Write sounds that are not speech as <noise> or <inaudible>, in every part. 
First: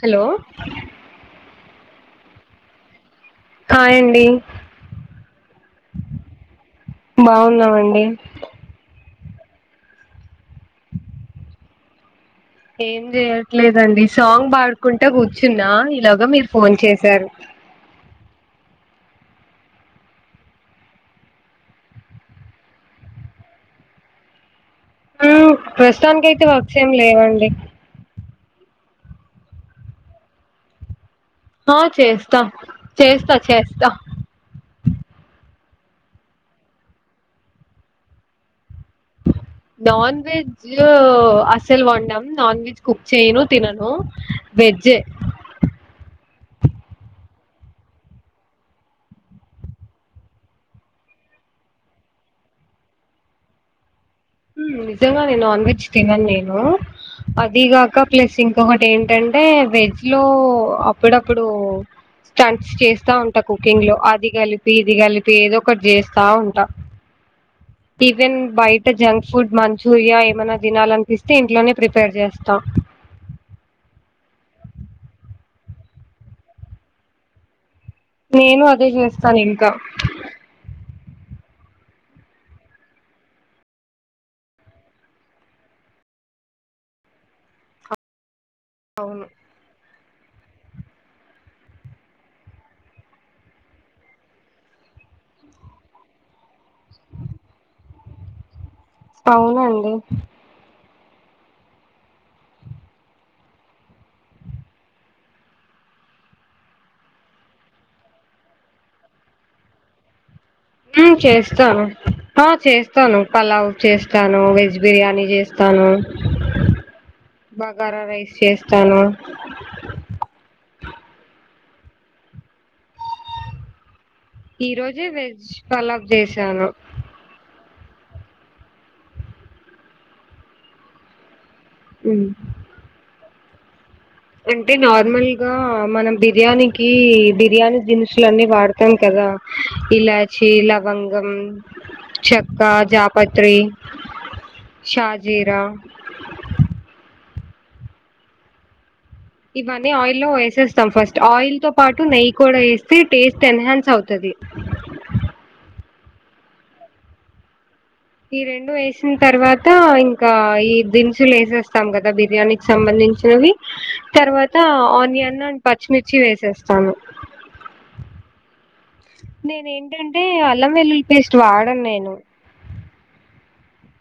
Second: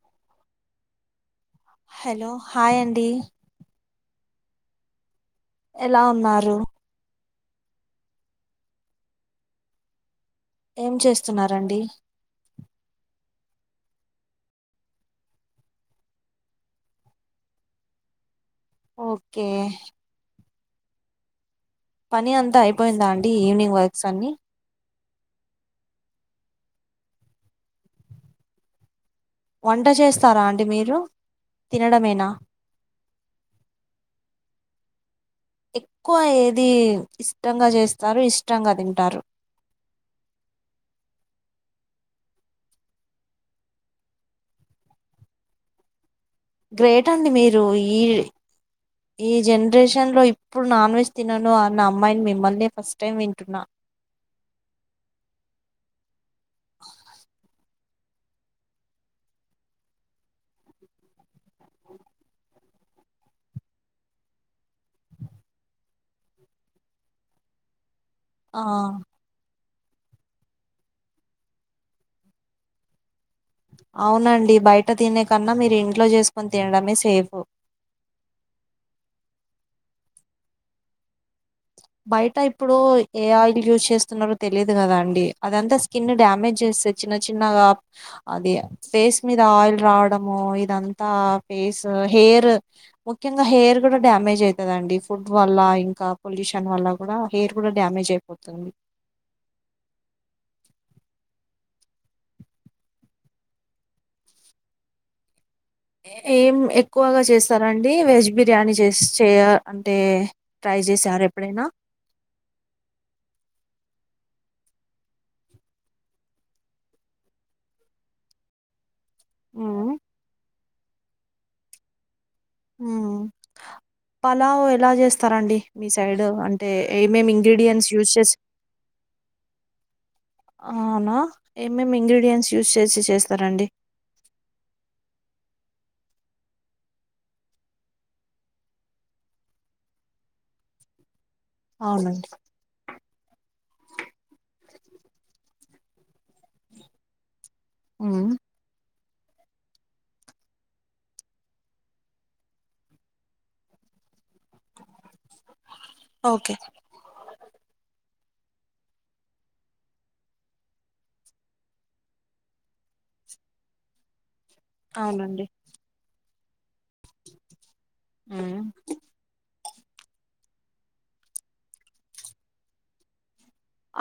Hello hello hi అండి hi అండి ఎలా ఉన్నారు బాగున్నామండి ఏం చేస్తున్నరండి ఏం చేయట్లేదండి సాంగ్ పాడుకుంట కూర్చున్న ఇలాగ మీరు ఫోన్ చేసారు ఓకే పని అంత అయిపోయిందా అండి ఈవినింగ్ వర్క్స్ అన్ని ఉ ప్రస్తుతానికి అయితే వర్క్స్ ఏమి లేవండి వంట చేస్తార అండి మీరు ఆ తినడమేనా చేస్త చేస్త చేస్త ఎక్కువ ఏది ఇష్టంగ చేస్తారు ఇష్టంగ తింటారు నాన్ వెజ్ వెజ్ అస్సలు వండం నాన్ వెజ్ కుక్ చేయను తినను వెజే గ్రేట్ అండి మీరు ఇ ఈ జనరేషన్ లో ఇప్పుడు నాన్ వెజ్ తినను అన్న అమ్మాయిని మిమ్మల్ని ఫస్ట్ టైం వింటున్న నిజంగ నేను నాన్ వెజ్ తినను నేను అది గాక ప్లస్ ఇంకొకటి ఏంటంటే వెజ్ లో అప్పుడప్పుడు స్టంట్స్ చేస్తా ఉంటా కుకింగ్ లో అది కలిపి ఇది కలిపి ఏదో ఒకటి చేస్తా ఉంటా టిఫిన్ ఆ బయట జంక్ ఫుడ్ మంచూరియా ఏమైనా తినాలనిపిస్తే ఇంట్లోనే ప్రిపేర్ చేస్తా అవునండి బయట తినే కన్నా మీరు ఇంట్లో చేసుకొని తినడమే సేఫ్ నేను అదే చేస్తాను ఇంకా బయట ఇప్పుడు ఏ ఆయిల్ యూజ్ చేస్తున్నారో తెలీదు కదా అండి అదంతా స్కిన్ డ్యామేజ్ చేస్తంది చిన్న చిన్నగా అది ఫేస్ అవును మీద ఆయిల్ రావడము ఇదంతా ఫేస్ హెయిర్ ముఖ్యంగా హెయిర్ కూడా డ్యామేజ్ అయితది అండి ఫుడ్ వల్ల ఇంక పొల్యూషన్ దాని వల్ల కూడా హెయిర్ కూడా డ్యామేజ్ అయిపోతుంది అవునండి ఏం ఎక్కువగా చేస్తారండి వెజ్ బిర్యానీ చేసి చేయ అంటే ట్రై హ్మ్ చేసారు ఎప్పుడైనా చేస్తాను ఆ చేస్తాను పలావ్ చేస్తాను వెజ్ బిర్యానీ చేస్తాను బగారా రైస్ చేస్తాను ఆ ఉమ్ పలావు ఈ ఎలా రోజే వెజ్ చేస్తారండి మీ పలావ్ సైడ్ చేశాను అంటే ఏమేమి ఇంగ్రీడియంట్స్ యూస్ చేసి అవునా ఏమేమి హ్మ్ ఇంగ్రీడియంట్స్ యూజ్ చేసి చేస్తారండి అంటే నార్మల్ గా మనం బిర్యానీకి బిర్యానీ దినుసులన్నీ వాడు తాం కదా ఇలాచి లవంగం అవునండి కా జాపత్రి షాజీరా ఉమ్ ఇవన్నీ ఆయిల్లో వేసేస్తాం ఫస్ట్ ఆయిల్ తో పాటు నెయ్యి కూడా వేస్తే టేస్ట్ ఎన్హాన్స్ అవుతది ఓకే ఈ రెండు వేసిన తర్వాత ఇంకా ఈ దినుసులు వేసేస్తాం కదా బిర్యానీకి సంబంధించినవి తర్వాత ఆనియన్ అవునండి అండ్ పచ్చిమిర్చి వేసేస్తాను ఉమ్ నేను ఏంటంటే అల్లం వెల్లులి పేస్ట్ వాడను నేను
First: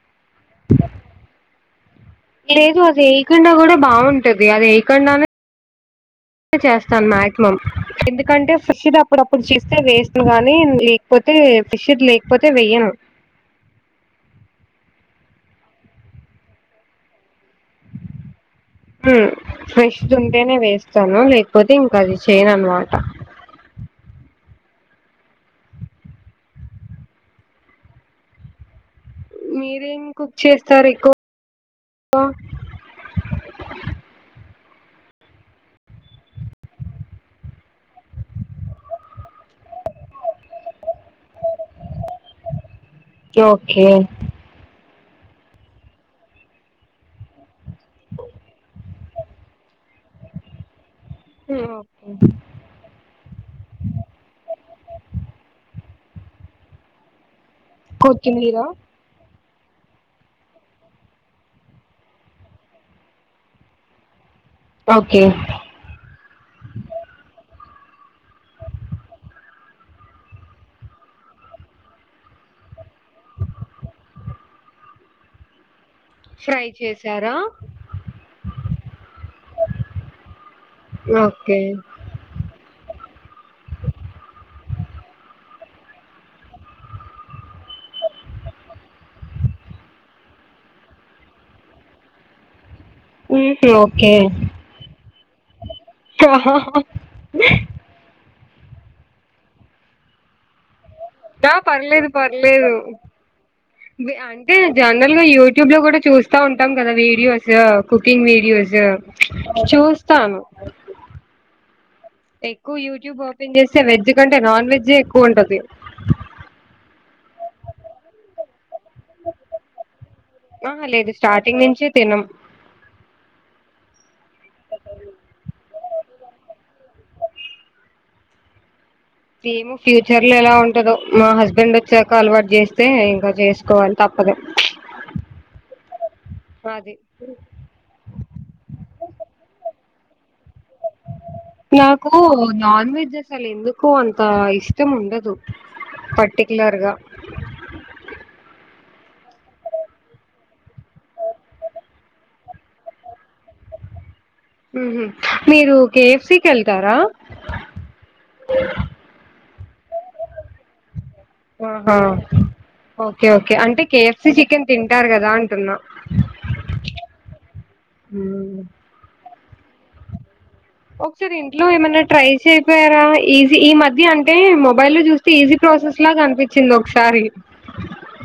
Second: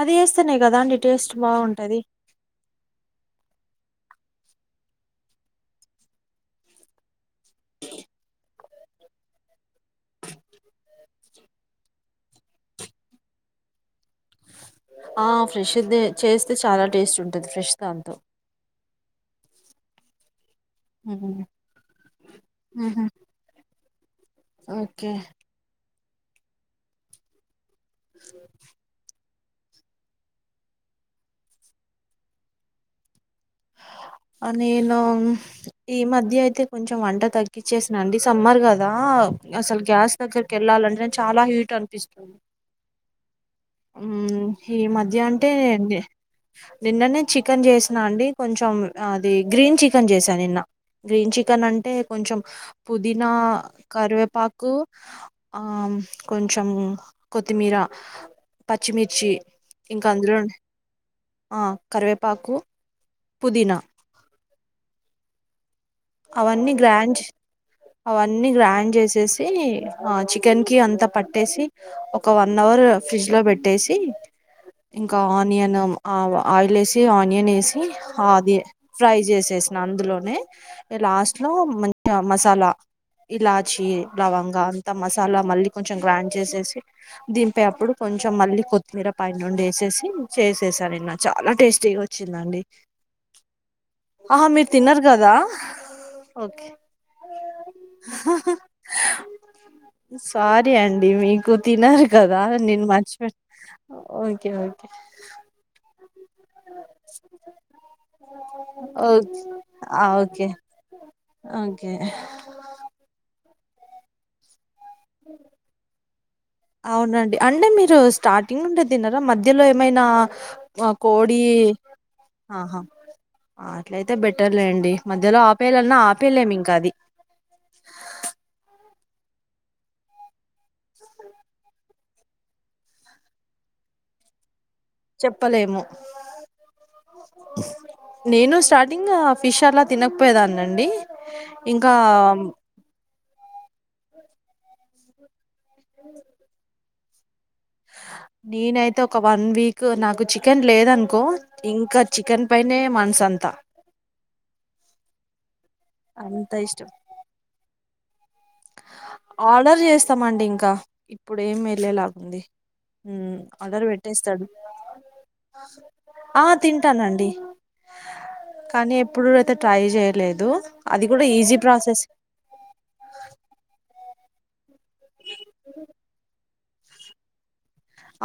అది వేస్తనే కదా అండి టేస్ట్ బాగుంటది లేదు అది వేయకుండా కూడా బాగుంటది అది వేయకుండానే చేస్తాను మాక్సిమం ఎందుకంటే ఫ్రెష్ ది అప్పుడప్పుడు చేస్తే టేస్ట్ గానీ లే లేకపోతే ఫ్రెష్ గా లేకపోతే వెయ్యను ఆ ఫ్రెష్ దే చేస్తే చాలా టేస్ట్ ఉంటది ఫ్రెష్ దాంతో ఫ్రెష్ తింటేనే వేస్తాను ఉమ్. లేకపోతే ఇంకా అది చేయను అనమాట ఉహు ఓకే మీరేం కుక్ చేస్తారు ఎక్కువగా ఆ నేను ఈ మధ్య అయితే కొంచెం వంట తగ్గచ్చేసినండి సమ్మర్ కదా అసలు గ్యాస్ దగ్గరికి వెళ్లంటేనే చాలా హీట్ అనిపిస్తుంది ఓకే ఉమ్ ఈ మధ్య అంటే నిన్ననే చికెన్ చేసినా అండి కొంచెం ఆ అది గ్రీన్ చికెన్ చేసా నిన్న గ్రీన్ చికెన్ అంటే ఓకే కొంచెం. పుదీనా కరివేపాకు. ఆ కొంచం కొత్తిమీర, కొత్తిమీర పచ్చిమిర్చి. ఇంక అందులోనే. ఆ కరివేపాకు పుదీన. ఓకే. అవన్నీ గ్రాండ్ అవన్నీ గ్రాండ్ చేసేసి. ఆ చికెన్ కి అంతా పట్టేసి. ఒక వన్ అవర్ ఫ్రిడ్జ్ లో పెట్టేసి ఇంక ఆనియన్. ఆ ఫ్రై ఆయిల్ ఏసి చేసారా ఆనియన్ ఏసి ఆది ఫ్రై చేసేసిన అందులోనే. ఇగ లాస్ట్ లో ఓకే మంచిగా మసాలా. ఇలాచి లవంగా అంత మసాలా మళ్ళీ కొంచెం గ్రాండ్ చేసేసి. దింపే అప్పుడు కొంచెం మళ్ళీ కొత్తిమీర పైనుండి ఏసేసి చేసేసా నిన్న చాలా టేస్టీగా. వచ్చిందండి. ఓకే ఆహా మీరు తినరు కదా. ఓకే. సారీ అండి మీకు తినరు పర్లేదు కదా నేను పర్లేదు మర్చిపోయిన. Okay okay. నేను యూట్యూబ్ లో కూడా చూస్. స్తా ఉంటాం కదా వీడియోసు కుకింగ్ వీడియోసు ఓ ఆ చూస్తాను. Okay okay. ఎక్కువ యూట్యూబ్ ఓపెన్ చేస్తే వెజ్ కంటే నాన్ వెజ్ఏ ఎక్కువ ఉంటది. అవునండి అంటే మీరు స్టార్టింగ్ నుండే తినరా మధ్యలో ఏమైనా. ఆహ ఆ లేదు కోడి స్టార్టింగ్ నించే తినం. ఆహా అట్లయితే బెటర్లేండి మధ్యలో ఆపేయాలన్న ఆపేయలేమ్ ఇంకా అది. ఏమో ఫ్యూచర్ లో ఎలా ఉంటదొ మా హస్బెండ్ వచ్చాక అలవాటు చేస్తే ఇంక చేసుకోవాలి తప్పదు. చెప్పలేము. అది నేను స్టార్టింగ్ఆ ఫిష్ అలా తినకపోయే దాన్ని అండి. నాకు నాన్ వెజ్ అసలు ఎందుకో అంత ఇష్టం ఉండదు. పర్టిక్లర్గా. నేనైతే ఒక వన్ వీక్. నాకు చికెన్ లేదనుకో. ఇంక చికెన్ పైనే మనసంత. ఉహు మీరు కేె ఫ్ సి కి అంత ఇష్టం ఎళ్తారా. ఆర్డర్ చేస్తామండి ఇంక ఇప్పుడు ఏం ఆహా ఎళ్ళేలాగుంది. ఓకే ఓకే అంటే కే ఫ్ సి చికెన్ తింటారు కదా అంటున్నా. ఆ తింటానండి మ్మ్. కానీ ఎప్పుడయితే ట్రై చేయలేదు. అది కూడా ఒకసారి ఈజీ ఇంట్లో ఏమైనా ప్రాసెస్ ట్రై. చెయకపోయారా ఈజీ ఈ మధ్య అంటే మొబైల్ లో చూస్తే ఈజీ ప్రాసెస్ లాగా అనిపి. చింది ఒకసారి.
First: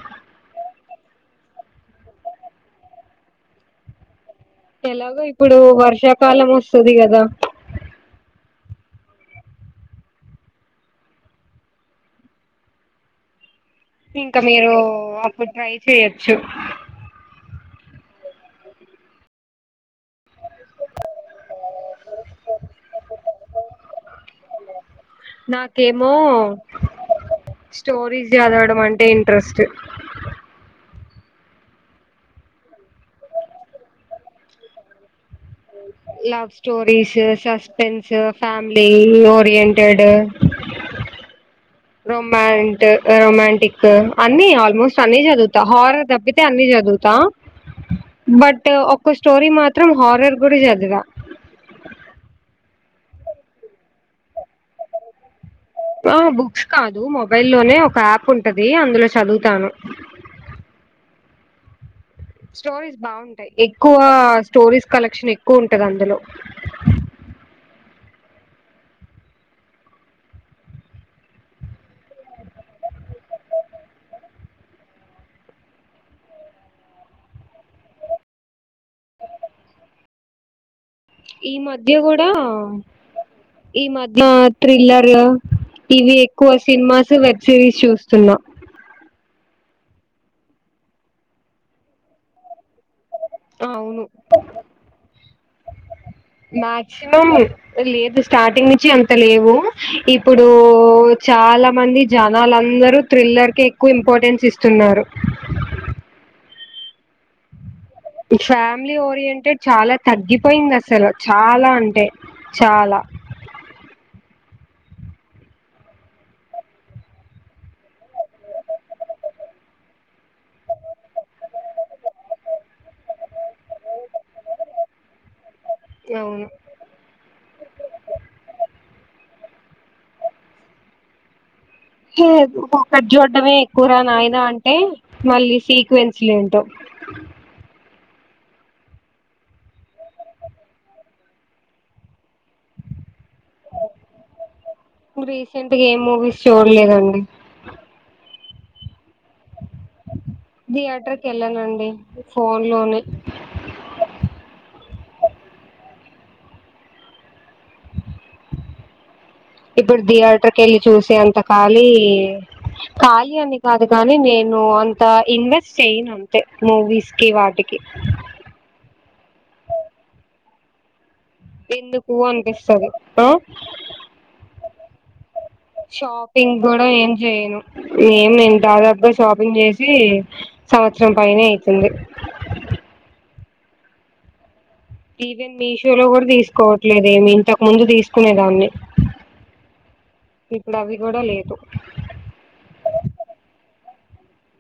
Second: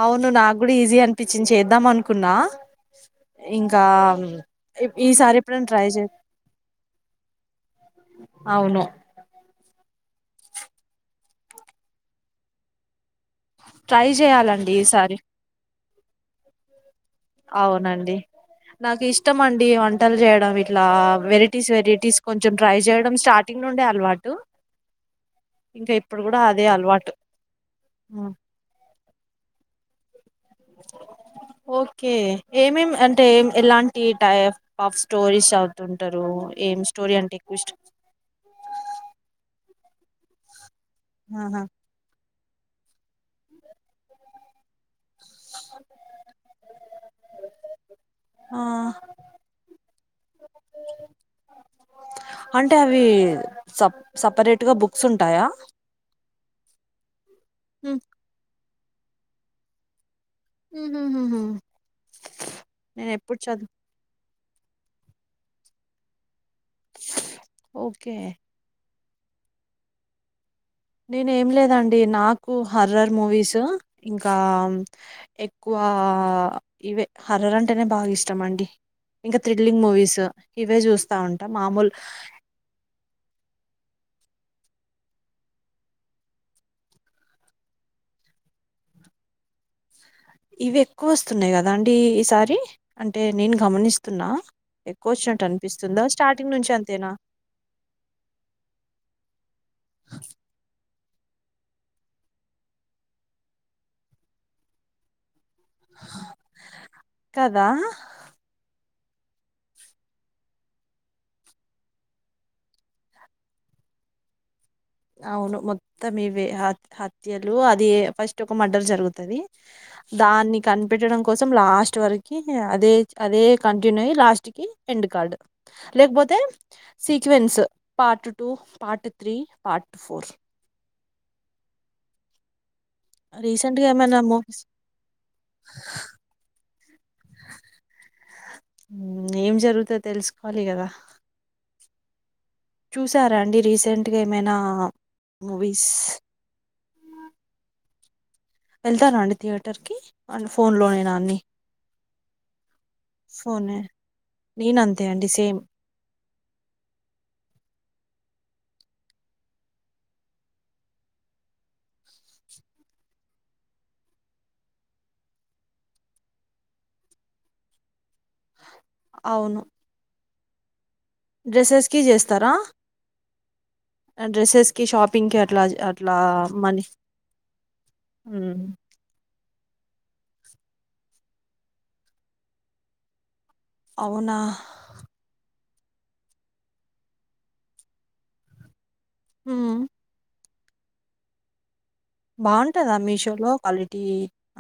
అవును నాకు కూడా ఈజీ అనిపించింది చేద్దాం అనుకున్నా ఇంకా. ఈ- ఎలాగో ఈసారి ఇప్పుడు ఎప్పుడైనా ట్రై చే వర్షాకాలం వస్తది కదా. అవును ట్రై ఇంకా మీరు చేయాలండి ఈసారి అప్పుడు ట్రై చేయొచ్చు. అవునండి. నాకు ఇష్టం అండి వంటలు చేయడం ఇట్లా వెరైటీస్ వెరైటీస్ కొంచెం ట్రై చేయడం స్టార్ట్. నుండే అలవాటు. <unintelligible> ఇంకా నాకేమో, ఇప్పుడు కూడా అదే అలవాటు ఆ స్టోరీస్ చదవడం అంటే ఇంట్రెస్ట్. ఓకే ఏం ఏం అంటే ఎలాంటి టైప్ ఆఫ్ స్టోరీస్ చదువు అంటారు, ఏం స్టోరీ అంటే ఇంట్రెస్ట్. Family oriented. ఔనా రొమాంట్, రొమాంటిక్ అన్ని ఆల్మోస్ట్. అన్నీ చదువుతా, హారర్ తబ్బితే అన్ని చదువుతా. ఆ బట్, ఒక స్టోరీ మాత్రం హారర్ కూడా చదవ. అంటే అవి సప్ సపరేట్ గా బుక్స్ ఉంటాయా? ఆ బుక్స్ కాదు మొబైల్ లోనే ఒక యాప్ ఉంటది అందులో చదువుతాను. ఉహు హు హు స్టోరీస్ బాగుంటాయి ఎక్కువ స్టోరీస్ కలెక్షన్ ఎక్కువ ఉంటది అందులో. ఓకే నేను ఏం లేదండి, నాకు హర్రర్ మూవీస్ ఇంకా ఎక్కువ ఇవే హారర్ అంటేనే బాగా ఇష్టం అండి ఇంకా థ్రిల్లింగ్ మూవీస్ ఇవే చూస్తా ఉంట మామూలు. బ ఈ మధ్య థ్రిల్లర్ ఇవి ఎక్కువ సినిమాస్ వెబ్ సిరీస్ చూస్తున్నా. ఇవి ఎక్కువ వస్తున్నాయి కదా అండి. ఈ సారి అంటే నేను అవును గమనిస్తున్నా ఎక్కువ వచ్చినట్టు అనిపిస్తుందా స్టార్టింగ్ నుంచి అంతేనా. మాక్సిమం లేదు స్టార్టింగ్ నుంచి అంత లేవు, ఇప్పుడు చాలా మంది జనలందరూ. థ్రిల్లర్ కి ఎక్కువ ఇంపార్టెన్స్ ఇస్తున్నారు. కదా ఫ్యామిలీ ఓరియంటెడ్ చాలా తగ్గిపోయింది అసలు చాలా అంటే చాలా. అవును మొత్తం ఇవే హత్యలు అది ఫస్ట్ ఒక మర్డర్ జరుగుతది. దాన్ని కనిపెట్టడం కోసం లాస్ట్ వరకి అదే అదే కంటిన్యూ అయ్యి లాస్ట్ కి. ఎండ్ కార్డ్ లేకపోతే అవును sequence part two part three part four లేదు ఒకటి చూడ్డమే రీసెంట్ గా ఎక్కువరా ఏమైనా నాయనా మూవీస్ అంటే మళ్ళీ సీక్వెన్స్ ఏంటో? ఏం జరుగుతది? తెలుసుకోవాలి కదా చూసారా అండి రీసెంట్గా ఏమైనా రీసెంట్ గా మూవీస్. ఏం మూవీస్ చూడలేదండి వెళ్తారండి థియేటర్ కి. థియేటర్కి వెళ్ళానండి, ఫోన్ లోనే. ఫోనే, నేను అంతే అండి సేమ్. ఇప్పుడు థియేటర్ క వెళ్ళి చూసే అంత ఖాళీ ఖాళీ అని కాదు గాని నేను అంత ఇన్వెస్ట్ చేయను. అంటే ఈసీ మూవీస్ కి వాటికి అవును డ్రెస్సెస్కి ఎందుకు చేస్తారా అనిపిస్తాది. ఆ డ్రెస్సెస్కి షాపింగ్కి అట్లా అట్లా షాపింగ్ మనీ కూడా ఏం చేయను ఏము నేను మ్మ్ దాదాప్ షాపింగ్ చేసి, సంవత్సరం పైనే అయితుంది. అవునా. ఈవెన్ మీషో లో కూడా తీసుకోవట్లేదు ఏమి ఇంతకు ముందు తీసుకునే దాన్ని. ఊ ఇప్పుడు అవి కూడా లేదు బాగుంటుందా మీషోలో క్వాలిటీ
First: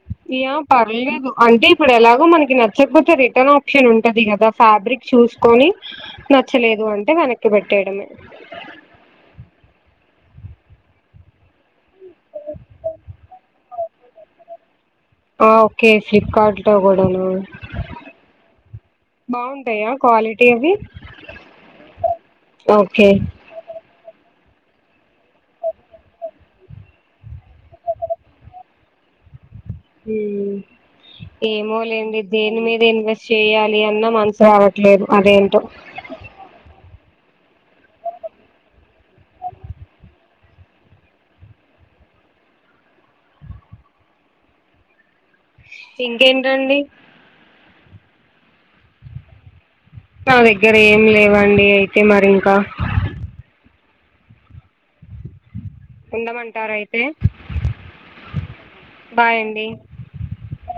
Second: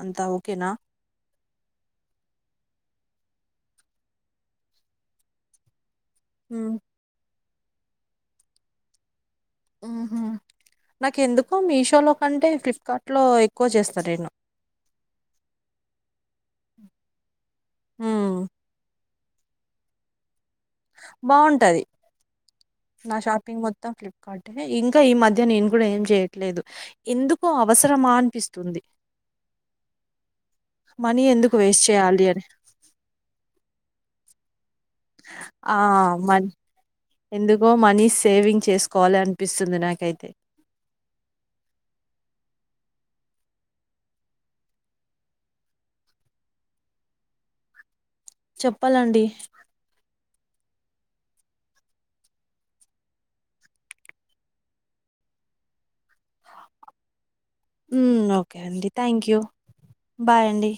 అంతా ఇయా ఓకేనా పర్లేదు అంటే ఇప్పుడు ఎలాగో మనకి నచ్చకపోతే రిటర్న్ ఆప్షన్ ఉంటది కదా ఫ్యాబ్రిక్ చూసుకొని మ్మ్ నచ్చలేదు అంటే వెనక్కి పెట్టేయడమే ఉహు నాకు ఎందుకు మీషోలో కంటే ఫ్లిప్కార్ట్ లో ఎక్కువ చేస్తారు నేను ఓకే ఫ్లిప్కార్ట్లో కూడానా మ్మ్ బాగుంటాయా క్వాలిటీ ఇవ్వి బాగుంటది ఓకే నా షాపింగ్ మొత్తం ఫ్లిప్ అంటే ఇంక ఈ మధ్య నేను కూడా ఏం చేయట్లేదు ఎందుకో అవసరమా అనిపిస్తుంది మనీ ఎందుకు ఏమో వేస్ట్ లేండి చేయాలి అని దేని మీద ఇన్వెస్ట్ చేయాలి అన్న మనసు రావ ఆ మ ఎందుకో మనీ సేవింగ్ చేసుకోవాలి అనిపిస్తుంది నాకైతే ఇంకేంటండి చెప్పాలండి నా దగ్గర ఏమి లేవండి అయితే మరి ఇంక ఉండమంటారా అయి తే ఓకే అండి థ్యాంక్ యూ అండి బాయ్ అండి